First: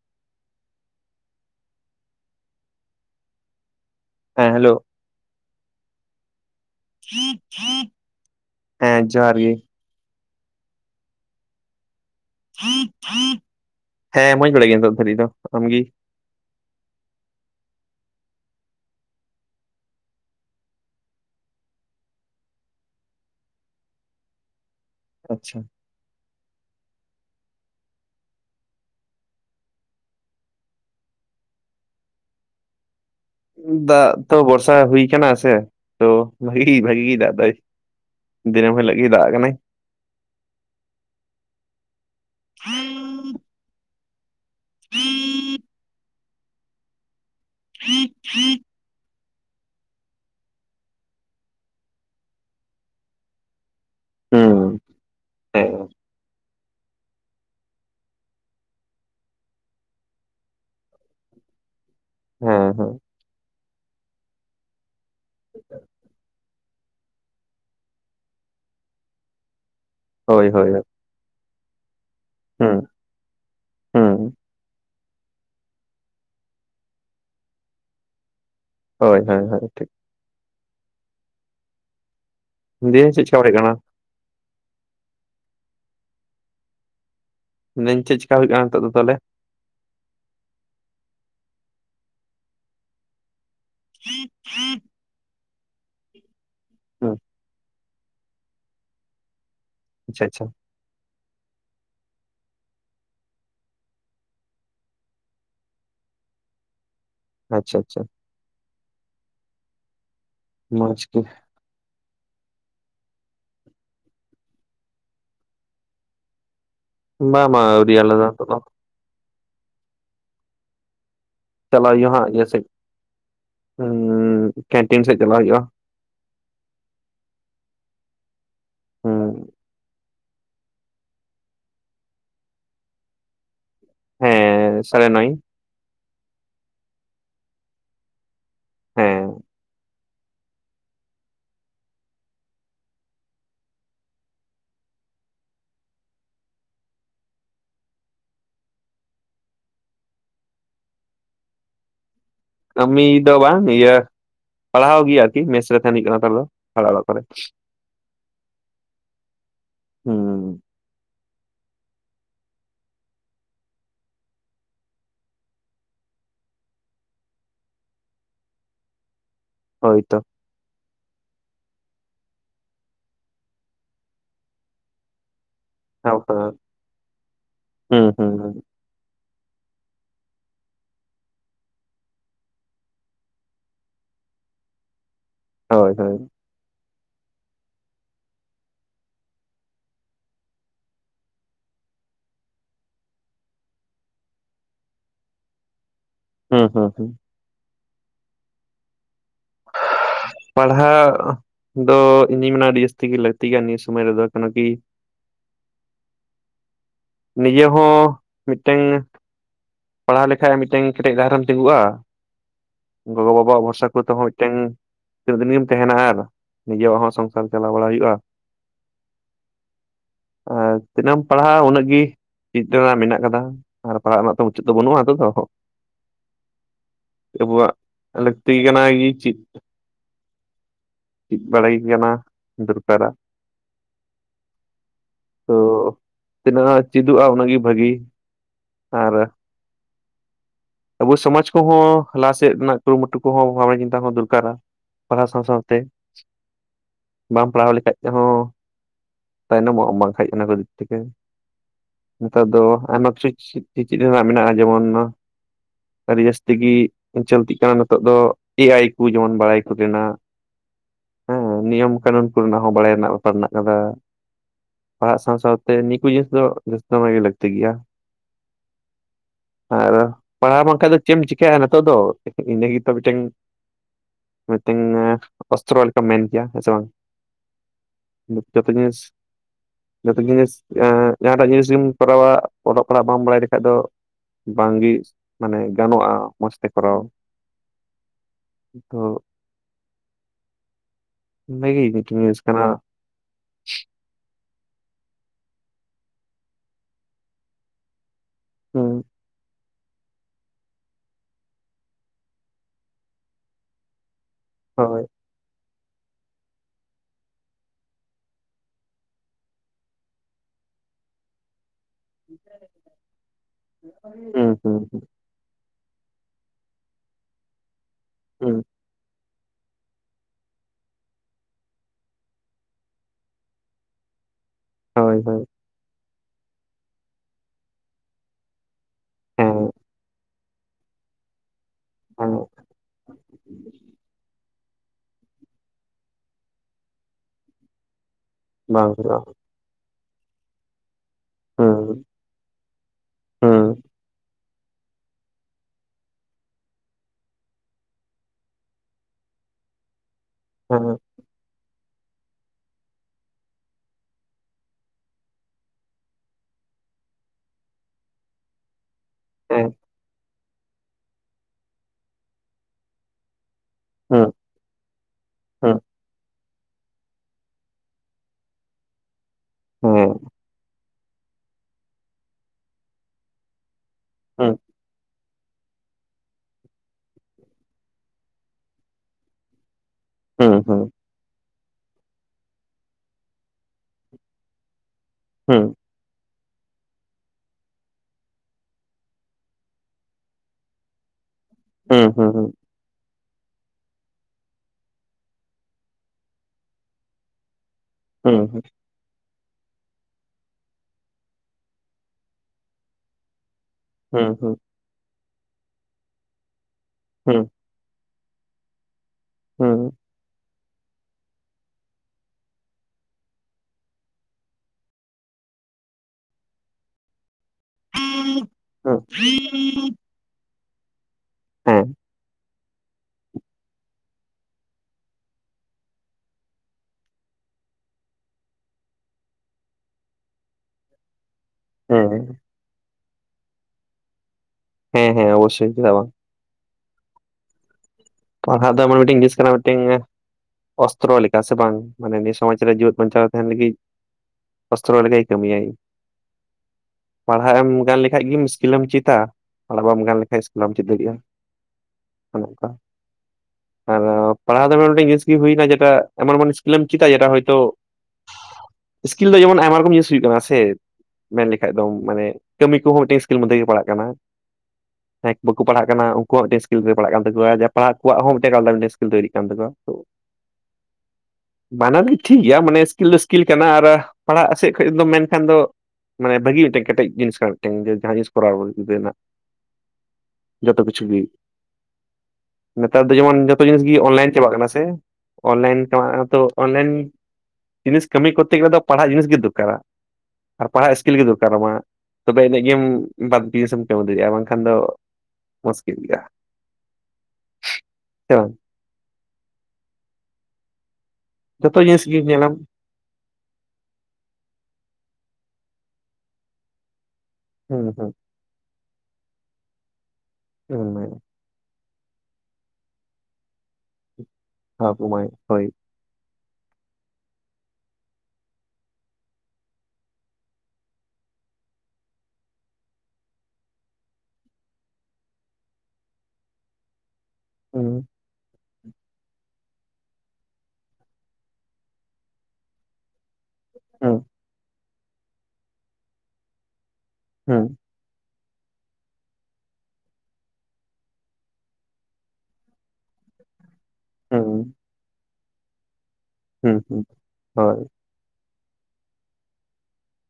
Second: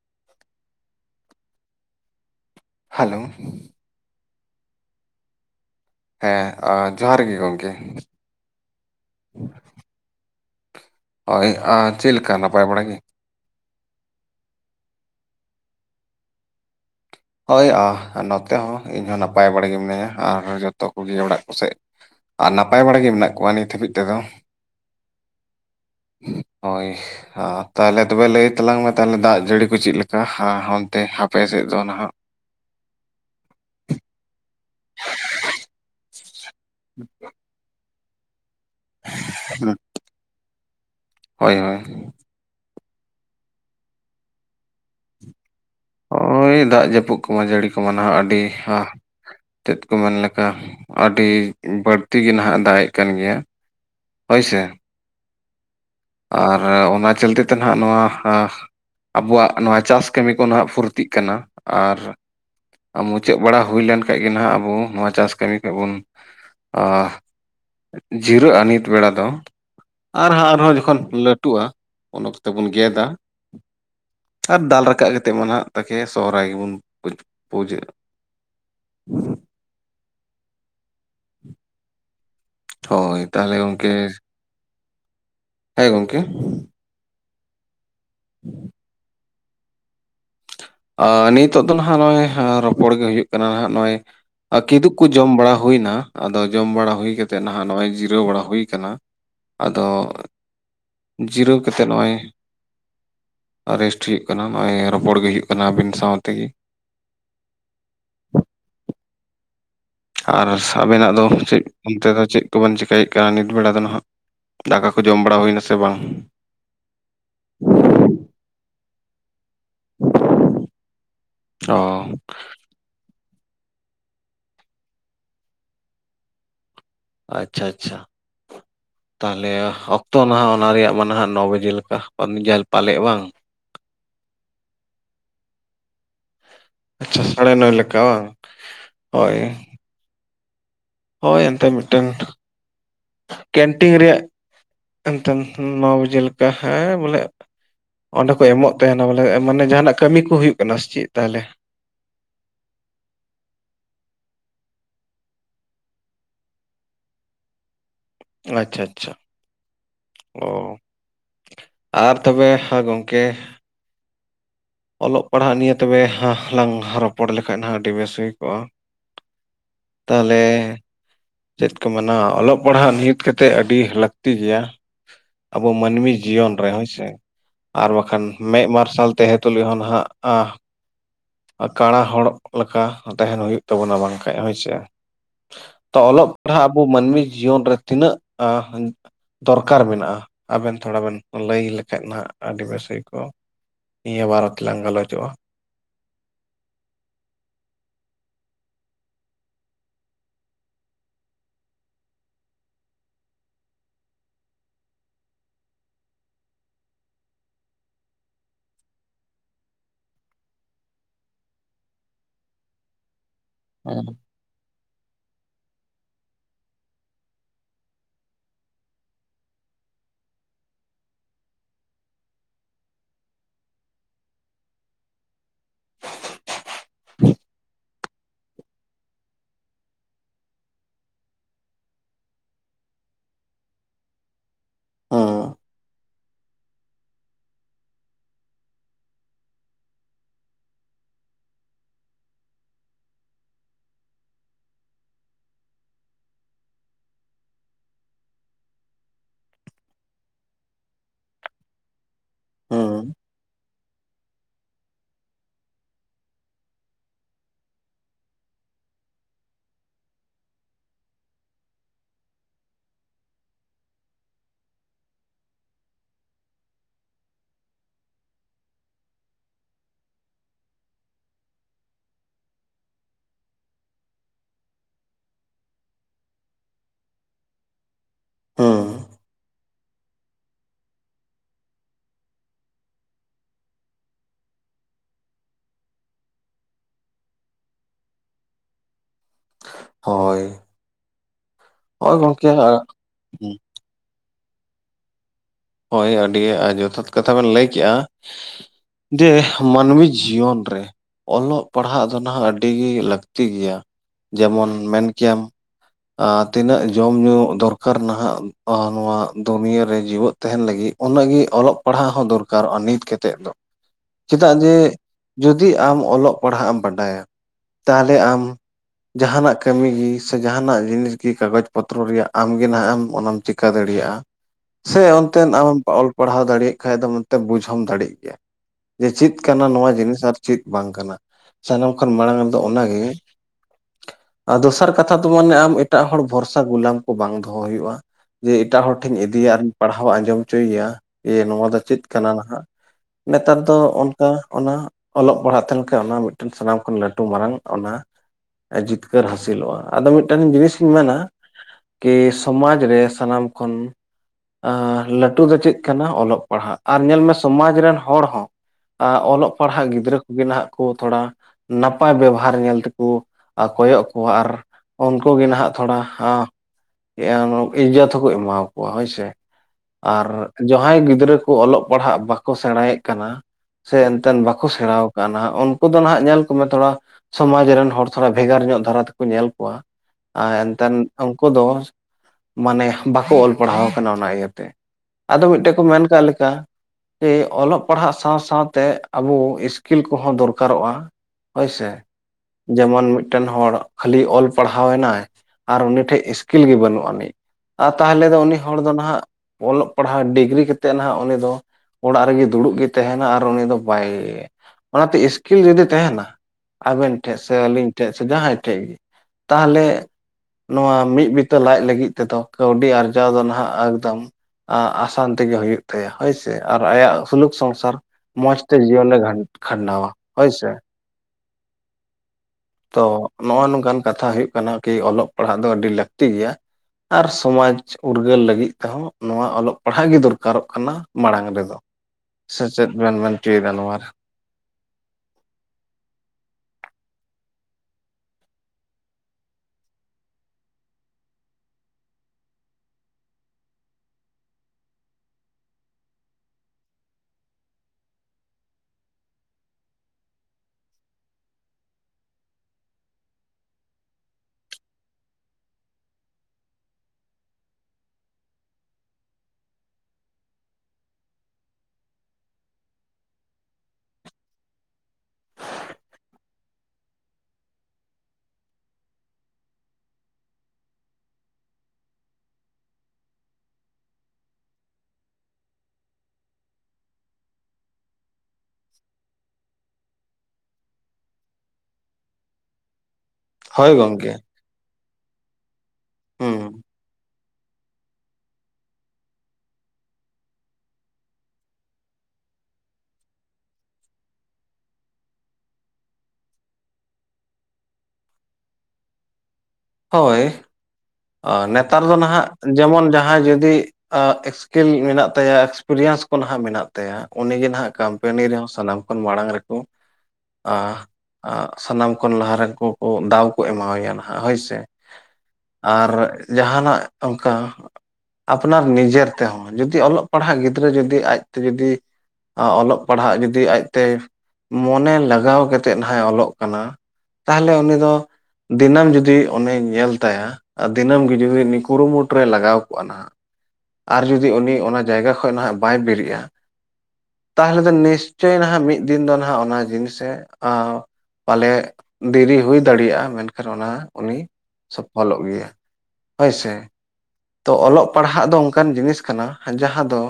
[unintelligible] Hello ᱦᱮᱸ hello ᱦᱮᱸ ᱟ ᱡᱚᱦᱟᱨ ᱜᱮ ᱜᱚᱝᱠᱮ ᱦᱮᱸ ᱡᱚᱦᱟᱨ ᱜᱮ ᱦᱳᱭ ᱟᱨ ᱦᱮᱸ ᱢᱚᱡᱽ ᱵᱟᱲᱟᱭ ᱜᱮᱭᱟᱹᱧ ᱱᱤᱛᱚᱜ ᱫᱷᱟᱹᱲᱤᱡ ᱫᱚ ᱟᱢᱜᱮ ᱦᱳᱭ ᱟ ᱱᱚᱛᱮ ᱦᱚᱸ ᱤᱧ ᱦᱚᱸ ᱱᱟᱯᱟᱭ ᱵᱟᱲᱮ ᱜᱮ ᱢᱤᱱᱟᱹᱧᱟ ᱟᱨ ᱡᱚᱛᱚ ᱠᱚᱜᱮ ᱚᱲᱟᱜ ᱠᱚᱥᱮᱜ ᱟᱨ ᱱᱟᱯᱟᱭ ᱵᱟᱲᱟ ᱜᱮ ᱢᱮᱱᱟᱜ ᱠᱚᱣᱟ ᱱᱤᱛ ᱦᱟᱹᱵᱤᱡ ᱛᱮᱫᱚ ᱟᱪᱪᱷᱟ ᱦᱳᱭ ᱟ ᱛᱟᱦᱚᱞᱮ ᱛᱚᱵᱮ ᱞᱟᱹᱭ ᱛᱟᱞᱟᱝ ᱢᱮ ᱛᱟᱦᱚᱞᱮ ᱫᱟᱜ ᱡᱟᱹᱲᱤ ᱠᱚ ᱪᱮᱫ ᱞᱮᱠᱟ ᱦᱟᱸ ᱦᱚᱱᱛᱮ ᱦᱟᱯᱮ ᱥᱮᱫ ᱫᱚ ᱱᱟᱦᱟᱸᱜ ᱫᱟᱜ ᱛᱚ ᱵᱚᱨᱥᱟ ᱦᱩᱭ ᱠᱟᱱᱟ ᱥᱮ ᱛᱚ ᱵᱷᱟᱹᱜᱤ ᱵᱷᱟᱹᱜᱤ ᱜᱤ ᱫᱟᱜ ᱫᱟᱭ ᱫᱤᱱᱟᱹᱢ ᱦᱤᱞᱚᱜ ᱜᱮ ᱫᱟᱜ ᱠᱟᱱᱟᱭ ᱦᱳᱭ ᱦᱳᱭ ᱦᱩᱸ ᱱᱚᱜᱼᱚᱭ ᱫᱟᱜ ᱡᱟᱹᱯᱩᱜ ᱠᱚᱢᱟ ᱡᱟᱹᱲᱤ ᱠᱚᱢᱟ ᱱᱟᱦᱟᱜ ᱟᱹᱰᱤ ᱦᱟ ᱛᱮᱫ ᱠᱚ ᱢᱮᱱ ᱞᱮᱠᱟ ᱟᱹᱰᱤ ᱵᱟᱹᱲᱛᱤ ᱜᱤ ᱱᱟᱦᱟᱜ ᱫᱟᱜᱼᱮᱜ ᱠᱟᱱ ᱜᱮᱭᱟ ᱦᱳᱭ ᱥᱮ ᱦᱮᱸ ᱟᱨ ᱚᱱᱟ ᱪᱟᱹᱞᱛᱤ ᱛᱮ ᱱᱟᱦᱟᱜ ᱱᱚᱣᱟ ᱟᱵᱚᱣᱟᱜ ᱱᱚᱣᱟ ᱪᱟᱥ ᱠᱟᱹᱢᱤ ᱠᱚ ᱱᱟᱦᱟᱜ ᱯᱷᱩᱨ ᱛᱤᱜ ᱠᱟᱱᱟ ᱟᱨ ᱦᱮᱸ ᱢᱩᱪᱟᱹᱫ ᱵᱟᱲᱟ ᱦᱩᱭ ᱞᱮᱱ ᱛᱮᱜ ᱜᱮ ᱱᱟᱦᱟᱸᱜ ᱟᱵᱚ ᱱᱚᱣᱟ ᱪᱟᱥ ᱠᱟᱹᱢᱤ ᱠᱷᱚᱡ ᱵᱚᱱ ᱟ ᱡᱤᱨᱟᱹᱜᱼᱟ ᱱᱤᱛ ᱵᱮᱲᱟ ᱫᱚ ᱟᱨ ᱦᱟᱸᱜ ᱦᱳᱭ ᱦᱳᱭ ᱟᱨᱦᱚᱸ ᱡᱚᱠᱷᱚᱱ ᱞᱟᱹᱴᱩᱜᱼᱟ ᱚᱱᱟ ᱚᱠᱛᱚ ᱵᱚᱱ ᱦᱩᱸ ᱜᱮᱫᱟ ᱦᱩᱸ ᱟᱨ ᱫᱟᱞ ᱨᱟᱠᱟᱜ ᱠᱟᱛᱮᱜ ᱢᱟ ᱱᱟᱦᱟᱜ ᱛᱟᱠᱮ ᱥᱚᱦᱨᱟᱭ ᱜᱮᱵᱚᱱ ᱯᱩᱡ ᱯᱩᱡᱟᱹᱭ ᱦᱳᱭ ᱦᱳᱭ ᱦᱳᱭ ᱴᱷᱤᱠ ᱫᱤᱭᱮ ᱦᱳᱭ ᱪᱮᱫ ᱪᱮᱠᱟ ᱦᱩᱭᱩᱜ ᱛᱟᱦᱚᱞᱮ ᱠᱟᱱᱟ ᱜᱚᱝᱠᱮ ᱦᱮᱸ ᱜᱚᱝᱠᱮ ᱱᱮᱧ ᱪᱮᱫ ᱪᱮᱠᱟ ᱦᱩᱭᱩᱜ ᱠᱟᱱᱟ ᱱᱤᱛᱚᱜ ᱫᱚ ᱛᱚᱦᱞᱮ ᱟ ᱱᱤᱛᱚᱜ ᱫᱚ ᱱᱟᱦᱟᱸᱜ ᱱᱚᱜᱼᱚᱭ ᱨᱚᱯᱚᱲ ᱜᱮ ᱦᱩᱭᱩᱜ ᱠᱟᱱᱟ ᱦᱟᱸᱜ ᱱᱚᱜᱼᱚᱭ ᱦᱩᱸ ᱠᱤᱫᱩᱠ ᱠᱚ ᱡᱚᱢ ᱵᱟᱲᱟ ᱦᱩᱭᱱᱟ ᱟᱫᱚ ᱡᱚᱢ ᱵᱟᱲᱟ ᱦᱩᱭ ᱠᱟᱛᱮᱜ ᱱᱟᱦᱟᱜ ᱱᱚᱜᱼᱚᱭ ᱡᱤᱨᱟᱹᱣ ᱵᱟᱲᱟ ᱦᱩᱭ ᱠᱟᱱᱟ ᱟᱫᱚ ᱟᱪᱪᱷᱟ ᱟᱪᱪᱷᱟ ᱡᱤᱨᱟᱹᱣ ᱠᱟᱛᱮᱜ ᱱᱚᱜᱼᱚᱭ ᱟᱨᱮᱥᱴ ᱦᱩᱭᱩᱜ ᱠᱟᱱᱟ ᱱᱚᱜᱼᱚᱭ ᱨᱚᱯᱚᱲ ᱜᱮ ᱦᱩᱭᱩᱜ ᱠᱟᱱᱟ ᱟᱹᱵᱤᱱ ᱥᱟᱶᱛᱮ ᱜᱮ ᱟᱪᱪᱷᱟ ᱟᱪᱪᱷᱟ ᱟᱨ ᱢᱚᱸᱡᱽ ᱥᱟᱵᱮᱱᱟᱜ ᱜᱮ ᱫᱚ ᱪᱮᱫ ᱚᱱᱛᱮ ᱫᱚ ᱪᱮᱫ ᱠᱚᱵᱮᱱ ᱪᱮᱠᱟᱭᱮᱜ ᱠᱟᱱ ᱱᱤᱛ ᱵᱮᱲᱟ ᱫᱚ ᱱᱟᱦᱟᱜ ᱫᱟᱠᱟ ᱠᱚ ᱡᱚᱢ ᱵᱟᱲᱟ ᱦᱩᱭᱱᱟ ᱥᱮ ᱵᱟᱝ ᱵᱟᱝ ᱵᱟᱝ ᱟᱹᱣᱨᱤ ᱟᱞᱮ ᱫᱚ ᱱᱤᱛᱚᱜ ᱫᱚ ᱚ ᱪᱟᱞᱟᱜ ᱦᱩᱭᱩᱜᱼᱟ ᱦᱟᱸᱜ ᱤᱭᱟᱹ ᱥᱮᱫ ᱩᱸᱻ ᱠᱮᱱᱴᱤᱱ ᱥᱮᱫ ᱪᱟᱞᱟᱜ ᱦᱩᱭᱩᱜᱼᱟ ᱟᱪᱪᱷᱟ ᱟᱪᱪᱷᱟ ᱦᱩᱸ, ᱛᱟᱦᱞᱮ ᱚᱠᱛᱚ ᱢᱟᱦᱟᱜ ᱚᱱᱟ ᱨᱮᱭᱟᱜ ᱢᱟ ᱱᱟᱦᱟᱜ ᱱᱚ ᱵᱟᱡᱮ ᱞᱮᱠᱟ [unintelligible] ᱯᱟᱞᱮᱜ ᱵᱟᱝ ᱦᱮᱸ ᱥᱟᱲᱮ ᱱᱚᱭ ᱟᱪᱪᱷᱟ ᱥᱟᱲᱮ ᱱᱚᱭ ᱞᱮᱠᱟ ᱵᱟᱝ ᱦᱮᱸ ᱦᱳᱭ ᱦᱳᱭ ᱮᱱᱛᱮ ᱢᱤᱫᱴᱮᱱ ᱠᱮᱱᱴᱤᱱ ᱨᱮᱭᱟᱜ ᱮᱱᱛᱮᱱ ᱱᱚ ᱵᱟᱡᱮ ᱞᱮᱠᱟ ᱦᱮᱸ ᱵᱚᱞᱮ ᱚᱸᱰᱮ ᱠᱚ ᱮᱢᱚᱜ ᱛᱟᱦᱮᱱᱟ ᱵᱚᱞᱮ ᱢᱟᱱᱮ ᱡᱟᱦᱟᱱᱟᱜ ᱠᱟᱹᱢᱤ ᱠᱚ ᱦᱩᱭᱩᱜ ᱠᱟᱱᱟ ᱥᱮ ᱪᱮᱫ ᱛᱟᱦᱚᱞᱮ? ᱠᱟᱹᱢᱤ ᱫᱚ ᱵᱟᱝ ᱤᱭᱟᱹ ᱯᱟᱲᱦᱟᱣ ᱜᱤ ᱟᱨᱠᱤ ᱢᱮᱥ ᱨᱮ ᱛᱟᱦᱮᱱ ᱦᱩᱭᱩᱜ ᱠᱟᱱᱟ ᱛᱟᱦᱞᱮ ᱫᱚ ᱦᱚᱲᱟᱜ ᱚᱲᱟᱜ ᱠᱚᱨᱮ ᱟᱪᱪᱷᱟ ᱟᱪᱪᱷᱟ ᱚ ᱦᱩᱸ ᱟᱨ ᱛᱚᱵᱮ ᱦᱮᱸ ᱜᱚᱝᱠᱮ ᱚᱞᱚᱜ ᱯᱟᱲᱦᱟᱜ ᱱᱤᱭᱮ ᱛᱚᱵᱮ ᱞᱟᱝ ᱨᱚᱯᱚᱲ ᱞᱮᱠᱟᱡ ᱱᱟᱦᱟᱜ ᱟᱹᱰᱤ ᱵᱮᱥ ᱦᱩᱭ ᱠᱚᱜᱼᱟ ᱦᱳᱭᱛᱚ ᱛᱟᱦᱚᱞᱮ ᱪᱮᱫ ᱠᱚ ᱢᱮᱱᱟ ᱚᱞᱚᱜ ᱯᱟᱲᱦᱟᱜ ᱱᱤᱭᱩᱛ ᱠᱟᱛᱮᱜ ᱟᱹᱰᱤ ᱞᱟᱹᱠᱛᱤ ᱜᱮᱭᱟ ᱟᱵᱚ ᱢᱟᱹᱱᱢᱤ ᱦᱮᱸ, ᱡᱤᱭᱚᱱ ᱨᱮ ᱦᱳᱭᱥᱮ ᱟᱨ ᱦᱩᱸ ᱵᱟᱠᱷᱟᱱ ᱦᱩᱸ ᱦᱩᱸ, ᱢᱮᱜ ᱢᱟᱨᱥᱟᱞ ᱛᱮᱦᱮ ᱛᱩᱞᱩᱡ ᱦᱚᱸ ᱱᱟᱦᱟᱜ ᱟᱸ ᱠᱟᱬᱟ ᱦᱚᱲᱚᱜ ᱞᱮᱠᱟ ᱛᱟᱦᱮᱱ ᱦᱩᱭᱩᱜ ᱛᱟᱵᱚᱱᱟ ᱵᱟᱝᱠᱷᱟᱡ ᱦᱳᱭ ᱥᱮ ᱦᱳᱭ ᱛᱚ ᱦᱳᱭ ᱚᱞᱚᱜ ᱯᱟᱲᱦᱟᱜ ᱟᱵᱚ ᱢᱟᱹᱱᱢᱤ ᱡᱤᱭᱚᱱ ᱨᱮ ᱛᱤᱱᱟᱹᱜ ᱟᱦ ᱛᱚᱨᱠᱟᱨ ᱢᱮᱱᱟᱜᱼᱟ? ᱟᱵᱮᱱ ᱛᱷᱚᱲᱟ ᱵᱮᱱ ᱞᱟᱹᱭ ᱞᱮᱠᱟᱡ ᱫᱚ ᱱᱟᱦᱟᱜ ᱟᱹᱰᱤ ᱵᱮᱥ ᱦᱩᱭ ᱠᱚ ᱱᱤᱭᱟᱹ ᱵᱟᱨᱮ ᱛᱮᱞᱟᱝ ᱜᱟᱞᱚᱪᱚᱜᱼᱟ ᱦᱩᱸ ᱦᱩᱸ ᱦᱩᱸ ᱯᱟᱲᱦᱟᱜ ᱫᱚ ᱤᱧᱤᱧ ᱢᱮᱱᱟ ᱟᱹᱰᱤ ᱡᱟᱹᱥᱛᱤ ᱜᱮ ᱞᱟᱹᱠᱛᱤ ᱠᱟᱱ ᱜᱮᱭᱟ ᱱᱤᱭᱟᱹ ᱥᱚᱢᱚᱭ ᱨᱮᱫᱚ ᱠᱚᱱᱚ ᱠᱤ ᱱᱤᱡᱮ ᱦᱚᱸ ᱢᱤᱫᱴᱟᱝ ᱯᱟᱲᱦᱟᱣ ᱞᱮᱠᱷᱟᱡ ᱢᱤᱫᱴᱮᱱ ᱠᱮᱴᱮᱡ ᱫᱷᱟᱨᱮᱢ ᱛᱤᱸᱜᱩᱜᱼᱟ ᱜᱚᱜᱚᱼᱵᱟᱵᱟᱣᱟᱜ ᱵᱷᱚᱨᱥᱟ ᱠᱚ ᱦᱩᱸ ᱛᱮᱦᱚᱸ ᱢᱤᱫᱴᱮᱱ ᱛᱤᱱᱟᱹᱜ ᱫᱤᱱ ᱜᱮᱢ ᱛᱟᱦᱮᱱᱟ ᱟᱨ ᱱᱤᱡᱮᱨᱟᱜ ᱦᱚᱸ ᱥᱚᱝᱥᱟᱨ ᱪᱟᱞᱟᱣ ᱵᱟᱲᱟ ᱦᱩᱭᱩᱜᱼᱟ ᱟᱨ ᱛᱤᱱᱟᱹᱜ ᱮᱢ ᱯᱟᱲᱦᱟᱜᱼᱟ ᱩᱱᱟᱹᱜ ᱪᱮᱫ ᱨᱮᱱᱟᱜ ᱢᱮᱱᱟᱜ ᱟᱠᱟᱫᱟ ᱟᱨ ᱯᱟᱲᱦᱟᱜ ᱨᱮᱱᱟᱜ ᱛᱚ ᱢᱩᱪᱟᱹᱫ ᱫᱚ ᱵᱟᱹᱱᱩᱜ ᱦᱤᱛᱚᱜ ᱫᱚ ᱟᱵᱚᱣᱟᱜ ᱞᱟᱹᱠᱛᱤ ᱠᱟᱱᱟ ᱜᱤ ᱪᱤᱜ ᱪᱤᱫ ᱵᱟᱲᱟᱭ ᱠᱟᱱᱟ ᱫᱚᱨᱠᱟᱨᱟ ᱦᱩᱸ ᱦᱳ ᱛᱤᱱᱟᱹᱜ ᱦᱟᱜ ᱪᱮᱫᱚᱜᱼᱟ ᱩᱱᱟᱹᱜ ᱜᱮ ᱵᱷᱟᱜᱤ ᱟᱨ ᱟᱵᱚ ᱥᱚᱢᱟᱡᱽ ᱠᱚᱦᱚᱸ ᱞᱟᱦᱟᱥᱮᱫ ᱨᱮᱱᱟᱜ ᱠᱩᱨᱩᱢᱩᱴᱩ ᱠᱚᱦᱚᱸ ᱵᱷᱟᱵᱽᱱᱟ ᱪᱤᱱᱛᱟ ᱦᱚᱸ ᱫᱚᱨᱠᱟᱨᱟ ᱯᱟᱲᱦᱟᱣ ᱥᱟᱶ ᱥᱟᱶᱛᱮ ᱵᱟᱢ ᱯᱟᱲᱦᱟᱣ ᱞᱮᱠᱷᱟᱡ ᱦᱚᱸ ᱛᱟᱭᱱᱚᱢᱚᱜ ᱟᱢ ᱵᱟᱝᱠᱷᱟᱡ ᱟᱱᱟ ᱠᱚ ᱫᱤᱠ ᱛᱷᱮᱠᱮ ᱱᱮᱛᱟᱨ ᱫᱚ ᱦᱩᱸ ᱟᱭᱢᱟ ᱠᱤᱪᱷᱩ ᱪᱤᱫ ᱪᱮᱫ ᱨᱮᱱᱟᱜ ᱢᱮᱱᱟᱜᱼᱟ ᱡᱮᱢᱚᱱ ᱟᱹᱰᱤ ᱡᱟᱹᱥᱛᱤ ᱜᱮ ᱪᱚᱞᱛᱤᱜ ᱠᱟᱱᱟ ᱱᱤᱛᱚᱜ ᱫᱚ ᱮ ᱟᱭ ᱠᱚ ᱡᱮᱢᱚᱱ ᱵᱟᱲᱟᱭ ᱠᱚ ᱨᱮᱱᱟᱜ ᱦᱮᱸ ᱱᱤᱭᱚᱢ ᱠᱟᱹᱱᱩᱱ ᱠᱚᱨᱮᱱᱟᱜ ᱦᱚᱸ ᱵᱟᱲᱟᱭ ᱨᱮᱱᱟᱜ ᱵᱮᱯᱟᱨ ᱢᱮᱱᱟᱜ ᱟᱠᱟᱫᱟ ᱯᱟᱲᱦᱟᱜ ᱥᱟᱶ ᱥᱟᱶ ᱛᱮ ᱱᱤᱭᱟᱹ ᱠᱚ ᱡᱤᱱᱤᱥ ᱫᱚ ᱡᱟᱹᱥᱛᱤ ᱧᱚᱜ ᱜᱮ ᱞᱟᱹᱠᱛᱤ ᱜᱮᱭᱟ ᱟᱨ ᱯᱟᱲᱦᱟᱣ ᱵᱟᱝᱠᱷᱟᱡ ᱫᱚ ᱪᱮᱫ ᱮᱢ ᱪᱤᱠᱟᱭᱟ ᱱᱤᱛᱚᱜ ᱫᱚ ᱤᱱᱟᱹ ᱜᱮᱛᱚ ᱢᱤᱫᱴᱮᱱ ᱢᱤᱫᱴᱤᱝ ᱚᱥᱛᱨᱚ ᱞᱮᱠᱟᱢ ᱢᱮᱱ ᱠᱮᱭᱟ ᱦᱮᱸᱥᱮ ᱵᱟᱝ ᱦᱩᱸ [unintelligible] ᱡᱚᱛᱚ ᱡᱤᱱᱤᱥ ᱮᱸ ᱡᱟᱦᱟᱸᱴᱟᱜ ᱡᱤᱱᱤᱥ ᱜᱮᱢ ᱠᱚᱨᱟᱣᱟ ᱚᱞᱚᱜ ᱯᱟᱲᱦᱟᱜ ᱵᱟᱢ ᱵᱟᱲᱟᱭ ᱞᱮᱠᱷᱟᱡ ᱫᱚ ᱵᱟᱝ ᱜᱤ ᱢᱟᱱᱮ ᱜᱟᱱᱚᱜᱼᱟ ᱢᱚᱡᱽ ᱛᱮ ᱠᱚᱨᱟᱣ ᱛᱚ ᱦᱳᱭ ᱚᱱᱟᱜᱮ ᱢᱤᱫᱴᱮᱱ ᱦᱳᱭ ᱡᱤᱱᱤᱥ ᱜᱚᱝᱠᱮ ᱠᱟᱱᱟ ᱦᱳᱭ ᱟᱹᱰᱤ ᱡᱚᱛᱷᱟᱛ ᱠᱟᱛᱷᱟ ᱵᱮᱱ ᱞᱟᱹᱭ ᱠᱮᱫᱼᱟ ᱦᱩᱸ ᱡᱮ ᱢᱟᱹᱱᱢᱤ ᱡᱤᱭᱚᱱ ᱨᱮ ᱚᱞᱚᱜ ᱯᱟᱲᱦᱟᱜ ᱫᱚ ᱱᱟᱦᱟᱜ ᱟᱹᱰᱤᱜᱮ ᱞᱟᱹᱠᱛᱤ ᱜᱮᱭᱟ ᱡᱮᱢᱚᱱ ᱦᱳᱭ ᱢᱮᱱ ᱠᱮᱭᱟᱢ ᱟᱸ ᱛᱤᱱᱟᱹᱜ ᱡᱚᱢ ᱧᱩ ᱫᱚᱨᱠᱟᱨ ᱱᱟᱦᱟᱜ ᱱᱚᱣᱟ ᱫᱩᱱᱤᱭᱟᱹ ᱨᱮ ᱡᱮᱣᱮᱫ ᱛᱟᱦᱮᱱ ᱞᱟᱹᱜᱤᱫ ᱩᱱᱟᱹᱜ ᱜᱮ ᱚᱞᱚᱜ ᱯᱟᱲᱦᱟᱜ ᱦᱚᱸ ᱫᱚᱨᱠᱟᱨᱚᱜᱼᱟ ᱱᱤᱛ ᱠᱮᱛᱮᱫ ᱫᱚ ᱦᱩᱸ ᱪᱮᱫᱟᱜ ᱡᱮ ᱦᱩᱸ ᱦᱩᱸ ᱡᱩᱫᱤ ᱟᱢ ᱚᱞᱚᱜ ᱯᱟᱲᱦᱟᱜ ᱮᱢ ᱵᱟᱰᱟᱭᱟ ᱛᱟᱦᱚᱞᱮ ᱟᱢ ᱦᱩᱸ ᱡᱟᱦᱟᱱᱟᱜ ᱠᱟᱹᱢᱤ ᱜᱮ ᱥᱮ ᱡᱟᱦᱟᱱᱟᱜ ᱡᱤᱱᱤᱥ ᱜᱮ ᱠᱟᱜᱚᱡᱽ ᱯᱚᱛᱨᱚ ᱨᱮᱭᱟᱜ ᱟᱢ ᱜᱮ ᱱᱟᱦᱟᱜ ᱮᱢ ᱚᱱᱟᱢ ᱪᱤᱠᱟᱹ ᱫᱟᱲᱮᱭᱟᱜᱼᱟ ᱥᱮ ᱦᱳᱭ ᱚᱱᱛᱮ ᱦᱳᱭ ᱟᱢ ᱚᱞ ᱯᱟᱲᱦᱟᱣ ᱫᱟᱲᱮᱭᱟᱜ ᱠᱷᱟᱡ ᱫᱚ ᱱᱚᱛᱮ ᱵᱩᱡ ᱦᱚᱸᱢ ᱫᱟᱲᱮᱭᱟᱜ ᱜᱮᱭᱟ ᱡᱮ ᱪᱮᱫ ᱠᱟᱱᱟ ᱦᱮᱸ ᱱᱚᱣᱟ ᱡᱤᱱᱤᱥ ᱟᱨ ᱪᱮᱫ ᱵᱟᱝ ᱠᱟᱱᱟ ᱥᱟᱱᱟᱢ ᱠᱷᱚᱱ ᱦᱮᱸ ᱢᱟᱲᱟᱝ ᱨᱮᱫᱚ ᱚᱱᱟᱜᱮ ᱟᱨ ᱫᱚᱥᱟᱨ ᱠᱟᱛᱷᱟ ᱫᱚ ᱢᱟᱱᱮ ᱟᱢ ᱮᱴᱟᱜ ᱦᱚᱲ ᱵᱷᱚᱨᱥᱟ ᱜᱩᱞᱟᱢ ᱠᱚ ᱵᱟᱝ ᱫᱚᱦᱚ ᱦᱩᱭᱩᱜᱼᱟ ᱡᱮ ᱮᱴᱟᱜ ᱵᱟᱝ ᱦᱚᱲ ᱴᱷᱮᱧ ᱦᱩᱭᱩᱜᱼᱟ ᱤᱫᱤᱭᱟ ᱟᱨᱤᱧ ᱯᱟᱲᱦᱟᱣ ᱟᱸᱡᱚᱢ ᱦᱚᱪᱚᱭᱮᱭᱟ ᱮ ᱱᱚᱣᱟ ᱫᱚ ᱪᱮᱫ ᱦᱩᱸ ᱠᱟᱱᱟ ᱱᱟᱦᱟᱜ, ᱱᱮᱛᱟᱨ ᱫᱚ ᱦᱩᱸ ᱚᱱᱠᱟ ᱚᱱᱟ ᱚᱞᱚᱜ ᱯᱟᱲᱦᱟᱜ ᱛᱟᱦᱮᱱ ᱠᱷᱟᱡ ᱚᱱᱟ ᱢᱤᱫᱴᱮᱱ ᱥᱟᱱᱟᱢ ᱠᱷᱚᱱ ᱞᱟᱹᱴᱩ ᱢᱟᱨᱟᱝ ᱚᱱᱟ ᱡᱤᱛᱠᱟᱹᱨ ᱦᱟᱹᱥᱤᱞᱚᱜᱼᱟ ᱟᱫᱚ ᱢᱤᱫ ᱴᱮᱱ ᱡᱤᱱᱤᱥᱤᱧ ᱦᱮᱸ ᱢᱮᱱᱟ ᱠᱤ ᱥᱚᱢᱟᱡᱽ ᱨᱮ ᱥᱟᱱᱟᱢ ᱠᱷᱚᱱ ᱟᱸ ᱞᱟᱹᱴᱩ ᱫᱚ ᱪᱮᱫ ᱠᱟᱱᱟ ᱚᱞᱚᱜ ᱯᱟᱲᱦᱟᱜ ᱟᱨ ᱧᱮᱞ ᱢᱮ ᱥᱚᱢᱟᱡᱽ ᱨᱮᱱ ᱦᱚᱲ ᱦᱚᱸ ᱚᱞᱚᱜ ᱦᱮᱸ ᱯᱟᱲᱦᱟᱜ ᱜᱤᱫᱽᱨᱟᱹ ᱠᱚᱜᱮ ᱱᱟᱸᱜ ᱠᱚ ᱛᱷᱚᱲᱟ ᱱᱟᱯᱟᱭ ᱵᱮᱵᱚᱦᱟᱨ ᱧᱮᱞ ᱛᱮᱠᱚ ᱠᱚᱭᱚᱜ ᱠᱚᱭᱟ ᱟᱨ ᱩᱱᱠᱩ ᱜᱮ ᱱᱟᱦᱟᱜ ᱛᱷᱚᱲᱟ ᱟᱸ ᱤᱡᱽᱡᱚᱛ ᱦᱚᱸᱠᱚ ᱮᱢᱟ ᱠᱚᱣᱟ ᱦᱳᱭ ᱥᱮ ᱟᱨ ᱡᱟᱦᱟᱸᱭ ᱜᱤᱫᱽᱨᱟᱹ ᱠᱚ ᱚᱞᱚᱜ ᱯᱟᱲᱦᱟᱜ ᱵᱟᱠᱚ ᱥᱮᱬᱟᱭᱮᱫ ᱠᱟᱱᱟ ᱥᱮ ᱮᱱᱛᱮᱱ ᱵᱟᱠᱚ ᱥᱮᱬᱟ ᱟᱠᱟᱣ ᱱᱟ ᱩᱱᱠᱩ ᱫᱚ ᱱᱟᱦᱟᱜ ᱧᱮᱞ ᱠᱚᱢᱮ ᱛᱷᱚᱲᱟ ᱥᱚᱢᱟᱡᱽ ᱨᱮᱱ ᱦᱚᱲ ᱛᱷᱚᱲᱟ ᱵᱷᱮᱜᱟᱨ ᱧᱚᱜ ᱫᱷᱟᱨᱟ ᱛᱮᱠᱚ ᱧᱮᱞ ᱠᱚᱣᱟ ᱟᱨ ᱮᱱᱛᱮᱟᱱ ᱩᱱᱠᱩ ᱫᱚ ᱢᱟᱱᱮ ᱵᱟᱠᱚ ᱚᱞ ᱯᱟᱲᱦᱟᱣ ᱠᱟᱱᱟ ᱚᱱᱟ ᱤᱭᱟᱹᱛᱮ᱾ ᱟᱫᱚ ᱢᱤᱫᱴᱮᱱ ᱠᱚ ᱢᱮᱱ ᱠᱟᱜ ᱞᱮᱠᱟ ᱦᱮᱸ ᱚᱞᱚᱜ ᱯᱟᱲᱦᱟᱜ ᱥᱟᱶ ᱥᱟᱶᱛᱮ ᱟᱵᱚ ᱥᱠᱤᱞ ᱠᱚᱦᱚᱸ ᱫᱚᱨᱠᱟᱨᱚᱜᱼᱟ ᱦᱳᱭ ᱥᱮ ᱡᱮᱢᱚᱱ ᱢᱤᱫᱴᱮᱱ ᱦᱚᱲ ᱠᱷᱟᱹᱞᱤ ᱚᱞ ᱯᱟᱲᱦᱟᱣ ᱮᱱᱟᱭ ᱟᱨ ᱩᱱᱤ ᱴᱷᱮᱱ ᱤᱠᱤᱞ ᱜᱮ ᱵᱟᱹᱱᱩᱜ ᱟᱹᱱᱤᱡ ᱟᱨ ᱛᱟᱦᱚᱞᱮ ᱫᱚ ᱩᱱᱤ ᱦᱚᱲ ᱫᱚ ᱱᱟᱜ ᱚᱞᱚᱜ ᱯᱟᱲᱦᱟᱣ ᱰᱤᱜᱽᱨᱤ ᱠᱟᱛᱮᱫ ᱱᱟᱦᱟᱜ ᱩᱱᱤ ᱫᱚ ᱚᱲᱟᱜ ᱨᱮᱜᱮ ᱫᱩᱲᱩᱵ ᱜᱮᱭ ᱛᱟᱦᱮᱱᱟ ᱟᱨ ᱩᱱᱤ ᱫᱚ ᱵᱟᱭ, ᱚᱱᱟᱛᱮ ᱥᱠᱤᱞ ᱡᱩᱫᱤ ᱛᱟᱦᱮᱱᱟ ᱟᱵᱮᱱ ᱴᱷᱮᱡ ᱥᱮ ᱟᱹᱞᱤᱧ ᱴᱷᱮᱡ ᱥᱮ ᱡᱟᱦᱟᱸᱭ ᱴᱷᱮᱡ ᱜᱮ ᱛᱟᱦᱚᱞᱮ ᱱᱚᱣᱟ ᱢᱤᱫ ᱵᱤᱛᱟᱹ ᱞᱟᱡ ᱞᱟᱹᱜᱤᱫ ᱛᱮᱫᱚ ᱠᱟᱹᱣᱰᱤ ᱟᱨᱡᱟᱣ ᱫᱚ ᱱᱟᱦᱟᱜ ᱮᱠᱫᱚᱢ ᱟᱥᱟᱱ ᱛᱤᱜᱮ ᱦᱩᱭᱩᱜ ᱛᱟᱭᱟ ᱦᱳᱭᱥᱮ ᱟᱨ ᱟᱭᱟᱜ ᱥᱩᱞᱩᱠ ᱥᱚᱝᱥᱟᱨ ᱢᱚᱸᱡᱽ ᱛᱮ ᱡᱤᱭᱚᱱ ᱠᱷᱟᱱᱰᱟᱣᱟ ᱦᱳᱭ ᱥᱮ ᱦᱮᱸ ᱛᱚ ᱱᱚᱜᱼᱚ ᱱᱚᱝᱠᱟᱱ ᱠᱟᱛᱷᱟ ᱦᱳᱭᱳᱜ ᱠᱟᱱᱟ ᱠᱤ ᱚᱞᱚᱜ ᱯᱟᱲᱦᱟᱜ ᱫᱚ ᱟᱹᱰᱤ ᱞᱟᱹᱠᱛᱤ ᱜᱮᱭᱟ ᱟᱨ ᱥᱚᱢᱟᱡᱽ ᱩᱨᱜᱟᱹᱞ ᱞᱟᱹᱜᱤᱫ ᱛᱮᱦᱚᱸ ᱱᱚᱣᱟ ᱚᱞᱚᱜ ᱯᱟᱲᱦᱟᱜ ᱜᱮ ᱫᱚᱨᱠᱟᱨᱚᱜ ᱠᱟᱱᱟ ᱢᱟᱲᱟᱝ ᱨᱮᱫᱚ ᱦᱮᱸ ᱦᱮᱸ ᱦᱮᱸ ᱥᱮ ᱪᱮᱫ ᱵᱮᱱ ᱢᱮᱱ ᱦᱚᱪᱚᱭᱮᱫᱟ ᱱᱚᱣᱟ ᱨᱮ ᱦᱮᱸ ᱦᱮᱸ ᱚᱵᱚᱥᱥᱚᱭ ᱪᱮᱫᱟ ᱵᱟᱝ ᱯᱟᱲᱦᱟᱣ ᱫᱚ ᱮᱢᱚᱱ ᱢᱤᱫᱴᱤᱝ ᱡᱤᱱᱤᱥ ᱠᱟᱱᱟ ᱢᱤᱫᱴᱤᱝ ᱚᱥᱛᱨᱚ ᱞᱮᱠᱟ ᱥᱮ ᱵᱟᱝ ᱢᱟᱱᱮ ᱱᱤᱭᱟᱹ ᱥᱚᱢᱟᱡ ᱨᱮ ᱡᱮᱣᱮᱫ ᱵᱟᱧᱪᱟᱣ ᱛᱟᱦᱮᱱ ᱞᱟᱹᱜᱤᱫ ᱚᱥᱛᱨᱚ ᱞᱮᱠᱟᱭ ᱠᱟᱹᱢᱤᱭᱟᱭ ᱯᱟᱲᱦᱟᱜ ᱮᱢ ᱜᱟᱱ ᱞᱮᱠᱷᱟᱡ ᱜᱮ ᱩᱥᱠᱤᱞ ᱦᱚᱢ ᱪᱮᱫᱟ ᱛᱟᱦᱞᱮ ᱵᱟᱢ ᱜᱟᱱ ᱞᱮᱠᱷᱟᱡ ᱤᱥᱠᱤᱞ ᱵᱟᱢ ᱪᱮᱫ ᱫᱟᱲᱮᱭᱟᱜᱼᱟ᱾ ᱚᱱᱮ ᱚᱱᱠᱟ ᱟᱨᱚ ᱯᱟᱲᱦᱟᱣ ᱫᱚ ᱱᱚᱰᱮ ᱵᱮᱥ ᱜᱮ ᱦᱳᱭ ᱱᱟ ᱡᱮᱴᱟ ᱮᱢᱚᱱ ᱮᱢᱚᱱ ᱤᱥᱠᱤᱞ ᱮᱢ ᱪᱮᱫᱟ ᱡᱮᱴᱟ ᱦᱳᱭ ᱛᱚ ᱥᱠᱤᱞ ᱫᱚ ᱡᱮᱢᱚᱱ ᱟᱭᱢᱟ ᱨᱚᱠᱚᱢ ᱡᱤᱱᱤᱥ ᱦᱩᱭᱩᱜ ᱠᱟᱱᱟ ᱥᱮ ᱢᱮᱱ ᱞᱮᱠᱷᱟᱡ ᱫᱚ ᱢᱟᱱᱮ ᱠᱟᱹᱢᱤ ᱠᱚᱦᱚᱸ ᱢᱤᱫᱴᱮᱱ ᱥᱠᱤᱞ ᱢᱚᱫᱫᱷᱮ ᱜᱮ ᱯᱟᱲᱟᱜ ᱠᱟᱱᱟ ᱡᱟᱦᱟᱸᱭ ᱠᱚ ᱵᱟᱠᱚ ᱯᱟᱲᱦᱟᱜ ᱠᱟᱱᱟ ᱩᱱᱠᱩᱣᱟᱜ ᱢᱤᱫᱴᱮᱱ ᱥᱠᱤᱞ ᱨᱮ ᱯᱟᱲᱦᱟᱜ ᱠᱟᱱ ᱛᱟᱠᱚᱣᱟ ᱡᱟ ᱯᱟᱲᱦᱟᱜ ᱠᱚᱣᱟᱜ ᱦᱚᱸ ᱢᱤᱫᱴᱮᱱ ᱟᱞᱟᱫᱟ ᱢᱤᱫᱴᱮᱱ ᱥᱠᱤᱞ ᱛᱳᱭᱨᱤᱜ ᱠᱟᱱ ᱛᱟᱠᱚᱣᱟ ᱹᱹᱹ ᱵᱟᱱᱟᱨ ᱜᱮ ᱴᱷᱤᱠ ᱜᱮᱭᱟ ᱢᱟᱱᱮ ᱥᱠᱤᱞ ᱥᱠᱤᱞ ᱠᱟᱱᱟ ᱟᱨ ᱯᱟᱲᱦᱟᱜ ᱥᱮᱫ ᱠᱷᱚᱡ ᱫᱚ ᱢᱮᱱᱠᱷᱟᱱ ᱫᱚ ᱢᱟᱱᱮ ᱵᱷᱟᱹᱜᱤ ᱢᱤᱫᱴᱮᱡ ᱠᱮᱴᱮᱡ ᱡᱤᱱᱤᱥ ᱠᱟᱱᱟ ᱢᱤᱫᱴᱮᱱ ᱡᱟᱦᱟᱸ ᱡᱤᱱᱤᱥ ᱠᱚᱨᱟᱣ ᱨᱮᱱᱟᱜ ᱡᱚᱛᱚ ᱠᱤᱪᱷᱩ ᱜᱮ ᱱᱮᱛᱟᱨ ᱫᱚ ᱡᱮᱢᱚᱱ ᱡᱚᱛᱚ ᱡᱤᱱᱤᱥ ᱦᱳᱭ ᱜᱮ ᱚᱱᱞᱟᱭᱤᱱ ᱜᱚᱝᱠᱮ ᱪᱟᱵᱟᱜ ᱠᱟᱱᱟ ᱥᱮ ᱚᱱᱞᱟᱭᱤᱱ ᱨᱮᱭᱟᱜ ᱦᱚᱸ ᱛᱚ ᱦᱩᱸ ᱚᱱᱞᱟᱭᱤᱱ ᱡᱤᱱᱤᱥ ᱠᱟᱹᱢᱤ ᱠᱚᱨᱛᱮ ᱜᱮᱞᱮᱫᱚ ᱯᱟᱲᱦᱟᱜ ᱡᱤᱱᱤᱥ ᱜᱮ ᱫᱚᱨᱠᱟᱨᱟ ᱟᱨ ᱯᱟᱲᱦᱟᱜ ᱥᱠᱤᱞ ᱜᱮ ᱫᱚᱨᱠᱟᱨᱟᱢᱟ ᱛᱚᱵᱮ ᱤᱱᱟᱹᱜ ᱜᱮᱭᱮᱢ ᱵᱟᱨ ᱫᱤᱭᱮ ᱥᱮᱢᱟ ᱠᱟᱹᱢᱤ ᱫᱟᱲᱮᱭᱟᱜᱼᱟ ᱵᱟᱝᱠᱷᱟᱱ ᱫᱚ ᱢᱩᱥᱠᱤᱞ ᱜᱮᱭᱟ ᱹᱹᱹᱦᱮ ᱵᱟᱝ ᱦᱳᱭ ᱡᱚᱛᱚ ᱱᱮᱛᱟᱨ ᱡᱤᱱᱤᱥ ᱫᱚ ᱜᱮ ᱱᱟᱦᱟᱜ ᱧᱮᱞᱟᱢ ᱡᱮᱢᱚᱱ ᱡᱟᱦᱟᱸᱭ ᱡᱩᱫᱤ ᱥᱠᱤᱞ ᱢᱮᱱᱟᱜ ᱛᱟᱭᱟ ᱮᱠᱥᱯᱮᱨᱤᱭᱮᱱᱥ ᱠᱚ ᱱᱟᱦᱟᱜ ᱢᱮᱱᱟᱜ ᱛᱟᱭᱟ ᱩᱱᱤᱜᱮ ᱦᱩᱸ ᱱᱟᱦᱟᱜ ᱠᱳᱢᱯᱟᱱᱤ ᱨᱮᱦᱚᱸ ᱥᱟᱱᱟᱢ ᱠᱷᱚᱱ ᱢᱟᱲᱟᱝ ᱨᱮᱠᱚ ᱦᱩᱸ ᱥᱟᱱᱟᱢ ᱠᱷᱚᱱ ᱞᱟᱦᱟ ᱨᱮᱠᱚ ᱫᱟᱣ ᱠᱚ ᱮᱢᱟᱣᱮᱭᱟ ᱱᱟᱦᱟᱜ ᱦᱳᱭ ᱥᱮ ᱹᱹᱹ ᱦᱳᱭ ᱟᱨ ᱡᱟᱦᱟᱱᱟᱜ ᱚᱝᱠᱟ ᱟᱯᱱᱟᱨ ᱱᱤᱡᱮᱨ ᱛᱮᱦᱚᱸ ᱡᱩᱫᱤ ᱚᱞᱚᱜ ᱯᱟᱲᱦᱟᱜ ᱜᱤᱫᱽᱨᱟᱹ ᱡᱩᱫᱤ ᱟᱡᱛᱮ ᱡᱩᱫᱤ ᱚᱞᱚᱜ ᱯᱟᱲᱦᱟᱜ ᱡᱩᱫᱤ ᱟᱡᱛᱮ ᱢᱚᱱᱮ ᱞᱟᱜᱟᱣ ᱠᱟᱛᱮᱫ ᱱᱟᱟᱭ ᱚᱞᱚᱜ ᱠᱟᱱᱟ ᱛᱟᱦᱚᱞᱮ ᱩᱱᱤ ᱫᱚ ᱫᱤᱱᱟᱹᱢ ᱡᱩᱫᱤ ᱩᱱᱤ ᱧᱮᱞ ᱛᱟᱭᱟ ᱟᱨ ᱫᱤᱱᱟᱹᱢ ᱜᱮ ᱡᱩᱫᱤ ᱩᱱᱤ ᱠᱩᱨᱩᱢᱩᱴᱩ ᱨᱮᱭ ᱞᱟᱜᱟᱣ ᱠᱚᱜᱼᱟ ᱱᱟᱦᱟᱜ ᱟᱨ ᱡᱩᱫᱤ ᱩᱱᱤ ᱚᱱᱟ ᱡᱟᱭᱜᱟ ᱠᱷᱚᱱ ᱱᱟᱦᱟᱜ ᱵᱟᱭ ᱵᱮᱨᱮᱜᱼᱟ ᱛᱟᱦᱚᱞᱮ ᱫᱚ ᱱᱮᱥ ᱦᱚᱪᱚᱭᱮ ᱱᱟᱦ ᱢᱤᱫ ᱫᱤᱱ ᱫᱚ ᱱᱟᱦᱟᱜ ᱚᱱᱟ ᱡᱤᱱᱤᱥᱮ ᱹᱹ ᱯᱟᱞᱮ ᱫᱮᱨᱤ ᱦᱩᱭ ᱫᱟᱲᱮᱭᱟᱜᱼᱟ ᱢᱮᱱ ᱮᱠᱷᱟᱱ ᱚᱱᱟ ᱩᱱᱤ ᱥᱚᱯᱷᱚᱞᱚᱜ ᱜᱮᱭᱟ ᱦᱳᱭ ᱥᱮ ᱛᱚ ᱚᱞᱚᱜ ᱯᱟᱲᱦᱟᱜ ᱫᱚ ᱚᱱᱠᱟᱱ ᱡᱤᱱᱤᱥ ᱠᱟᱱᱟ ᱡᱟᱦᱟᱸ ᱫᱚ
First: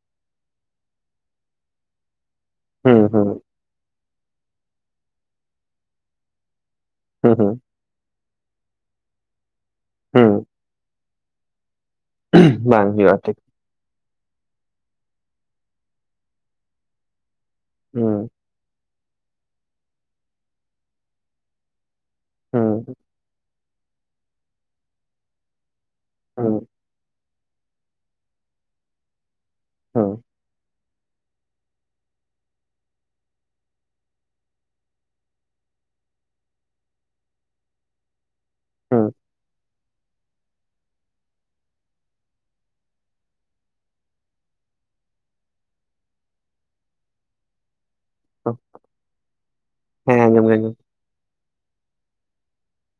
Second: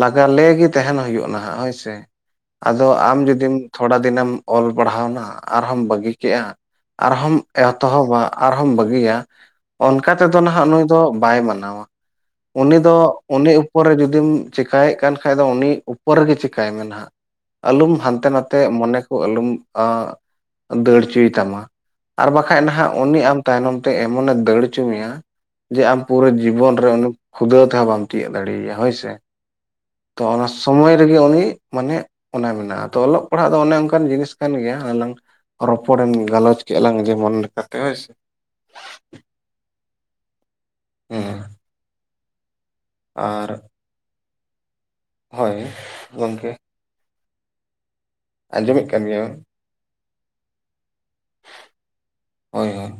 ᱞᱟᱜᱟᱞᱮ ᱜᱮ ᱛᱟᱦᱮᱱ ᱦᱩᱭᱩᱜ ᱱᱟᱦᱟᱸᱜ ᱦᱳᱭ ᱥᱮ ᱟᱫᱚ ᱟᱢ ᱡᱩᱫᱤᱢ ᱛᱷᱚᱲᱟ ᱫᱤᱱᱮᱢ ᱚᱞ ᱯᱟᱲᱦᱟᱣᱱᱟ ᱟᱨᱦᱚᱢ ᱵᱟᱹᱜᱤ ᱠᱮᱜᱼᱟ ᱟᱨᱦᱚᱢ ᱮᱛᱚᱦᱚᱵᱟ ᱟᱨᱦᱚᱢ ᱵᱟᱹᱜᱤᱭᱟ ᱚᱱᱠᱟ ᱛᱮᱫᱚ ᱱᱟᱦᱟᱸᱜ ᱱᱩᱭ ᱵᱟᱭ ᱢᱟᱱᱟᱣᱟ ᱩᱱᱤ ᱫᱚ ᱩᱱᱤ ᱯᱚᱨᱮ ᱡᱩᱫᱤᱢ ᱪᱮᱠᱟᱭᱮᱫ ᱠᱟᱱ ᱠᱷᱟ ᱫᱚ ᱩᱱᱤ ᱩᱯᱚᱨ ᱨᱮᱜᱮ ᱪᱮᱠᱟᱭ ᱢᱮ ᱦᱟᱸᱜ ᱟᱞᱚᱢ ᱦᱟᱱᱛᱮ ᱱᱟᱛᱮ ᱛᱮ ᱢᱚᱱᱮ ᱠᱚ ᱟᱞᱚᱢ ᱫᱟᱹᱲ ᱦᱚᱪᱚᱭ ᱛᱟᱢᱟ ᱟᱨ ᱵᱟᱠᱷᱟᱡ ᱱᱟᱦᱟᱸᱜ ᱩᱱᱤ ᱟᱢ ᱛᱟᱭᱱᱚᱢ ᱛᱮ ᱮᱢᱚᱱ ᱮ ᱫᱟᱹᱲ ᱦᱚᱪᱚ ᱢᱮᱭᱟ ᱡᱮ ᱟᱢ ᱯᱩᱨᱟᱹ ᱡᱤᱵᱚᱱ ᱨᱮ ᱠᱷᱩᱫᱟᱹ ᱛᱮᱦᱚᱸ ᱵᱟᱢ ᱛᱤᱭᱟᱹᱜ ᱫᱟᱲᱮᱭᱟᱭᱟ ᱦᱳᱭᱥ ᱛᱚ ᱚᱱᱟ ᱥᱚᱢᱚᱭ ᱨᱮᱜᱮ ᱩᱱᱤ ᱢᱟᱱᱮ ᱚᱱᱟ ᱢᱮᱱᱟᱜᱼᱟ ᱛᱚ ᱚᱞᱚᱜ ᱯᱟᱲᱦᱟᱜ ᱫᱚ ᱚᱱᱮ ᱚᱱᱠᱟᱱ ᱡᱤᱱᱤᱥ ᱠᱟᱱ ᱜᱮᱭᱟ ᱦ ᱞᱝ ᱨᱚᱯᱚᱲᱮᱢ ᱜᱟᱞᱚᱪ ᱠᱮᱫᱼᱟ ᱞᱟᱝ ᱡᱮᱢᱚᱱ ᱞᱮᱠᱟᱛᱮ ᱦᱳᱭᱥ ᱦᱮᱸ [unintelligible] ᱟᱨ ᱦᱳᱭ ᱜᱚᱢᱠᱮ ᱟᱸᱡᱚᱢᱮᱫ ᱠᱟᱱ ᱜᱮᱭᱭᱟ ᱦᱮᱸ ᱟᱸᱚᱢ ᱜᱸᱚᱢ ᱦᱳᱭ ᱦᱳᱭ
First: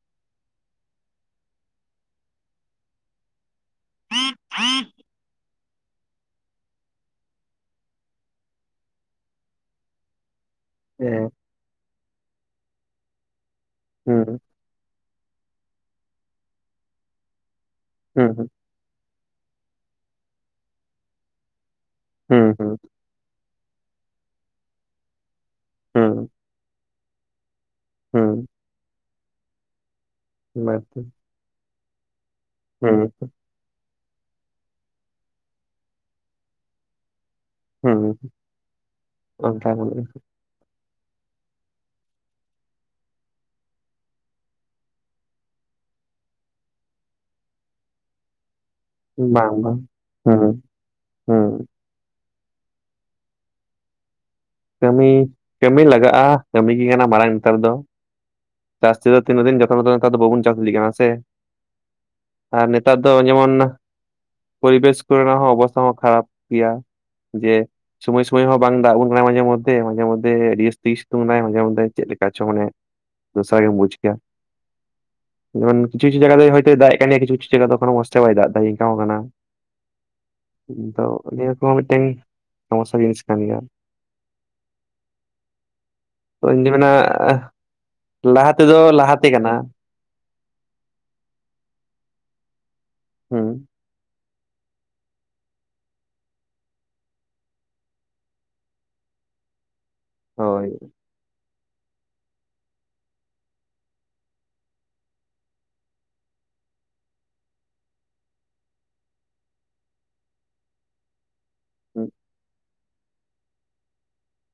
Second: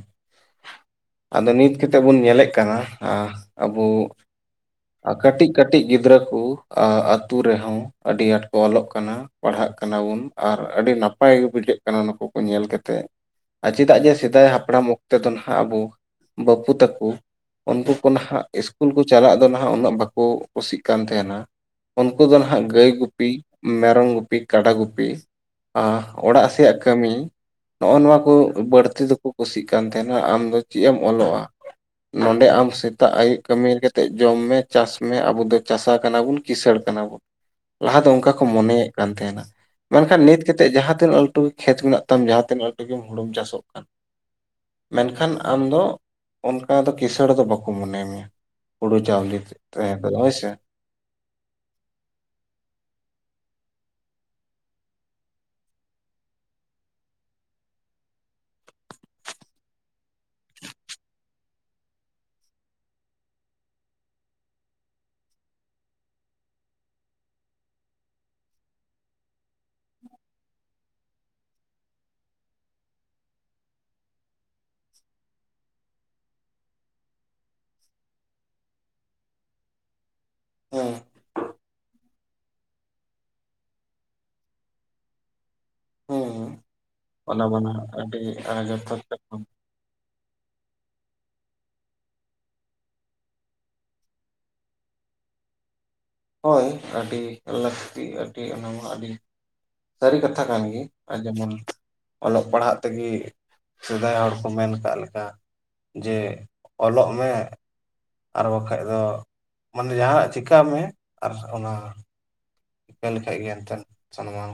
ᱟᱫᱚ ᱱᱤᱛ ᱠᱟᱛᱮᱜ ᱵᱚᱱ ᱧᱮᱞᱮᱫ ᱠᱟᱱᱟ ᱟᱵᱩ ᱦᱸ [unintelligible] ᱠᱟᱹᱴᱤᱡ ᱠᱟᱹᱴᱤᱡ ᱜᱤᱫᱽᱨᱟᱹ ᱠᱩ ᱟ. ᱛᱩ ᱨᱮᱦᱚᱸ ᱟᱹᱰᱤ ᱟᱸᱴ ᱠᱚ ᱚᱞᱚᱜ ᱠᱟᱱᱟ ᱯᱟᱲᱦᱟᱜ ᱠᱟᱱᱟᱵᱩᱱ ᱟᱨ ᱟᱹᱰᱤ ᱱᱟᱯᱟᱭ ᱜᱮ ᱵᱩᱡᱷᱟᱹᱜ ᱠᱟᱱᱟ ᱱᱩᱠᱩ ᱠᱚ ᱧᱮᱞ ᱠᱟᱛᱮᱫ ᱟᱨ ᱪᱮᱫᱟᱜ ᱡᱮ ᱥᱮᱫᱟᱭ ᱦᱟᱯ ᱦᱟᱯᱲᱟᱢ ᱚᱠᱛᱮ ᱫᱚ ᱱᱟᱸᱜ ᱟᱵᱚ ᱵᱟᱯᱩ ᱛᱟᱠᱚ ᱩᱱᱠᱩ ᱠᱚ ᱱᱟᱦᱟᱸᱜ ᱤᱥᱠᱩᱞ ᱠᱚ ᱪᱟᱞᱟᱜ ᱩᱱᱠᱩ ᱫᱚ ᱦᱟᱹᱜ ᱵᱟᱠᱚ ᱠᱩᱥᱤᱜ ᱠᱟᱱ ᱛᱟᱦᱮᱱᱟ ᱩᱱᱠᱩ ᱫᱚ ᱱᱟᱦᱟᱸᱜ ᱜᱟᱹᱭ ᱜᱩ ᱜᱩᱯᱤ ᱢᱮᱨᱚᱢ ᱜᱩᱯᱤ ᱠᱟᱰᱟ ᱜᱩᱯᱤ ᱟᱜ ᱚᱲᱟᱜ ᱥᱮᱭᱟᱜ ᱠᱟᱹᱢᱤ ᱱᱚᱜᱼᱚᱭ ᱱᱚᱣᱟ ᱠᱚ ᱵᱟᱹᱲᱛᱤ ᱫᱚᱠᱚ ᱠᱩᱥᱤᱜ ᱠᱟᱱ ᱛᱟᱦᱮᱱᱟ ᱟᱢᱫᱚ ᱪᱮᱫ ᱮᱢ ᱚᱞᱚᱜᱼᱟ ᱱᱚᱰᱮ ᱟᱢ ᱥᱮᱛᱟᱜ ᱟᱹᱭᱩᱵ ᱠᱟᱹᱢᱤ ᱠᱟᱛᱮ ᱡᱚᱢ ᱢᱮ ᱪᱟᱥ ᱢᱮ ᱟᱵᱚ ᱫᱚ ᱪᱟᱥᱟ ᱠᱟᱱᱟ ᱵᱩᱱ ᱠᱤᱥᱟᱹᱲ ᱠᱟᱱᱟ ᱵᱩᱱ ᱞᱟᱦᱟ ᱫᱚ ᱚᱱᱠᱟ ᱠᱚ ᱢᱚᱱᱮᱭᱮᱫ ᱠᱟᱱ ᱛᱟᱦᱮᱱᱟ ᱢᱮᱱᱠᱷᱟᱱ ᱱᱤᱛ ᱠᱟᱛᱮ ᱡᱟᱦᱟᱸ ᱛᱤᱱᱟᱹᱜ ᱞᱟᱹᱴᱩ ᱜᱮ ᱠᱷᱮᱛ ᱢᱮᱱᱟᱜ ᱛᱟᱢ ᱡᱟᱦᱟᱸ ᱛᱤᱱᱟᱹᱜ ᱞᱟᱹᱴᱩ ᱜᱮ ᱪᱟᱥᱚᱜ ᱠᱟᱱ ᱢᱮᱱᱠᱷᱟᱱ ᱟᱢ ᱫᱚ ᱚᱱᱠᱟ ᱫᱚ ᱠᱤᱥᱟᱹᱲ ᱫᱚ ᱵᱟᱠᱚ ᱢᱚᱱᱮᱭ ᱢᱮᱭᱟ ᱦᱩᱲᱩ ᱪᱟᱣᱞᱤ ᱨᱮᱠᱚ ᱦᱳᱭ ᱥᱮ ᱦᱩᱸ ᱠᱟᱹᱢᱤ ᱠᱟᱹᱢᱤ ᱞᱟᱜᱟᱜᱼᱟ ᱠᱟᱹᱢᱤ ᱜᱮ ᱠᱟᱱᱟ ᱢᱟᱨᱟᱝ ᱱᱮᱛᱟᱨ ᱫᱚ ᱪᱟᱥ ᱛᱮ ᱫᱚ ᱛᱤᱱᱟᱹ ᱫᱤᱱ ᱡᱚᱛᱚᱱᱚ ᱱᱮᱛᱟᱨ ᱫᱚ ᱵᱟᱵᱚᱱ ᱪᱟᱥ ᱤᱫᱤ ᱠᱟᱱᱟ ᱥᱮ ᱟᱨ ᱱᱮᱛᱟᱨ ᱫᱚ ᱡᱮᱢᱚᱱ ᱯᱚᱨᱤᱵᱮᱥ ᱠᱚᱨᱮ ᱱᱟ ᱦᱚᱸ ᱚᱵᱚᱥᱛᱷᱟ ᱦᱚᱸ ᱠᱷᱟᱨᱟᱯ ᱜᱮᱭᱟ᱾ ᱡᱮ ᱥᱚᱢᱚᱭ ᱥᱚᱢᱚᱭ ᱦᱚᱸ ᱵᱟᱝ ᱫᱟᱜ ᱵᱚᱱ ᱠᱟᱱᱟᱭ ᱱᱚᱜᱼᱚᱭ ᱡᱮᱢᱚᱱ ᱛᱮ ᱢᱟᱡᱷᱮ ᱢᱚᱫᱫᱷᱮ ᱡᱟᱹᱥᱛᱤ ᱥᱤᱛᱩᱝ ᱮᱱᱟᱭ ᱢᱟᱡᱷᱮ ᱢᱚᱫᱫᱷᱮ ᱪᱮ ᱪᱚᱝ ᱢᱟᱱᱮ ᱫᱚᱥᱟᱨ ᱜᱮᱢ ᱵᱩᱡ ᱠᱮᱭᱟ᱾ ᱡᱮᱢᱚᱱ ᱠᱤᱪᱷᱩ ᱠᱤᱪᱷᱩ ᱡᱟᱭᱜᱟ ᱫᱚ ᱦᱚᱭ ᱛᱚ ᱫᱟᱜ ᱠᱟᱱ ᱜᱮᱭᱟ ᱠᱤᱪᱷᱩ ᱠᱤᱪᱷᱩ ᱡᱟᱭᱜᱟ ᱫᱚ ᱢᱚᱥ ᱵᱟᱭ ᱫᱟᱜ ᱱᱤᱝᱠᱟᱹ ᱠᱟᱱᱟ ᱦᱮᱸ ᱛᱚ ᱱᱤᱭᱟᱹ ᱠᱚᱦᱚᱸ ᱢᱤᱫᱴᱮᱱ ᱥᱚᱢᱚᱥᱟ ᱡᱤᱱᱤᱥ ᱠᱟᱱ ᱜᱮᱭᱟ ᱦᱮᱸ ᱩᱱᱡᱚ ᱱᱟ [unintelligible] ᱞᱟᱦᱟ ᱛᱮᱫᱚ ᱡᱚᱛᱷᱟᱛ ᱞᱟᱦᱟᱛᱮ ᱠᱟᱛᱷᱟ ᱠᱟᱱᱟ ᱦᱩᱸ ᱦᱳᱭ ᱟᱹᱰᱤ ᱞᱟᱹᱠᱛᱤ ᱟᱹᱰᱤ ᱚᱱᱟ ᱟᱹᱰᱤ ᱥᱟᱹᱨᱤ ᱠᱟᱛᱷᱟ ᱠᱟᱱ ᱦᱳᱭ ᱜᱮ ᱟᱨ ᱡᱮᱢᱚᱱ ᱚᱞᱚᱜ ᱯᱟᱲᱦᱟᱜ ᱛᱮᱜᱮ ᱥᱮᱫᱟᱭ ᱦᱚᱲ ᱠᱚ ᱢᱮᱱ ᱟᱠᱟᱜ ᱞᱮᱠᱟᱜ ᱡᱮ ᱚᱞᱚᱜ ᱢᱮ ᱟᱨ ᱵᱟᱠᱷᱟᱡ ᱫᱚ ᱢᱟᱱᱮ ᱡᱟᱦᱟᱱᱟᱜ ᱪᱤᱠᱟᱭ ᱢᱮ ᱟᱨ ᱚᱱᱟ ᱪᱤᱠᱟᱹ ᱞᱮᱠᱷᱟ ᱜᱮ ᱮᱱᱛᱮ ᱡᱟᱱᱣᱟ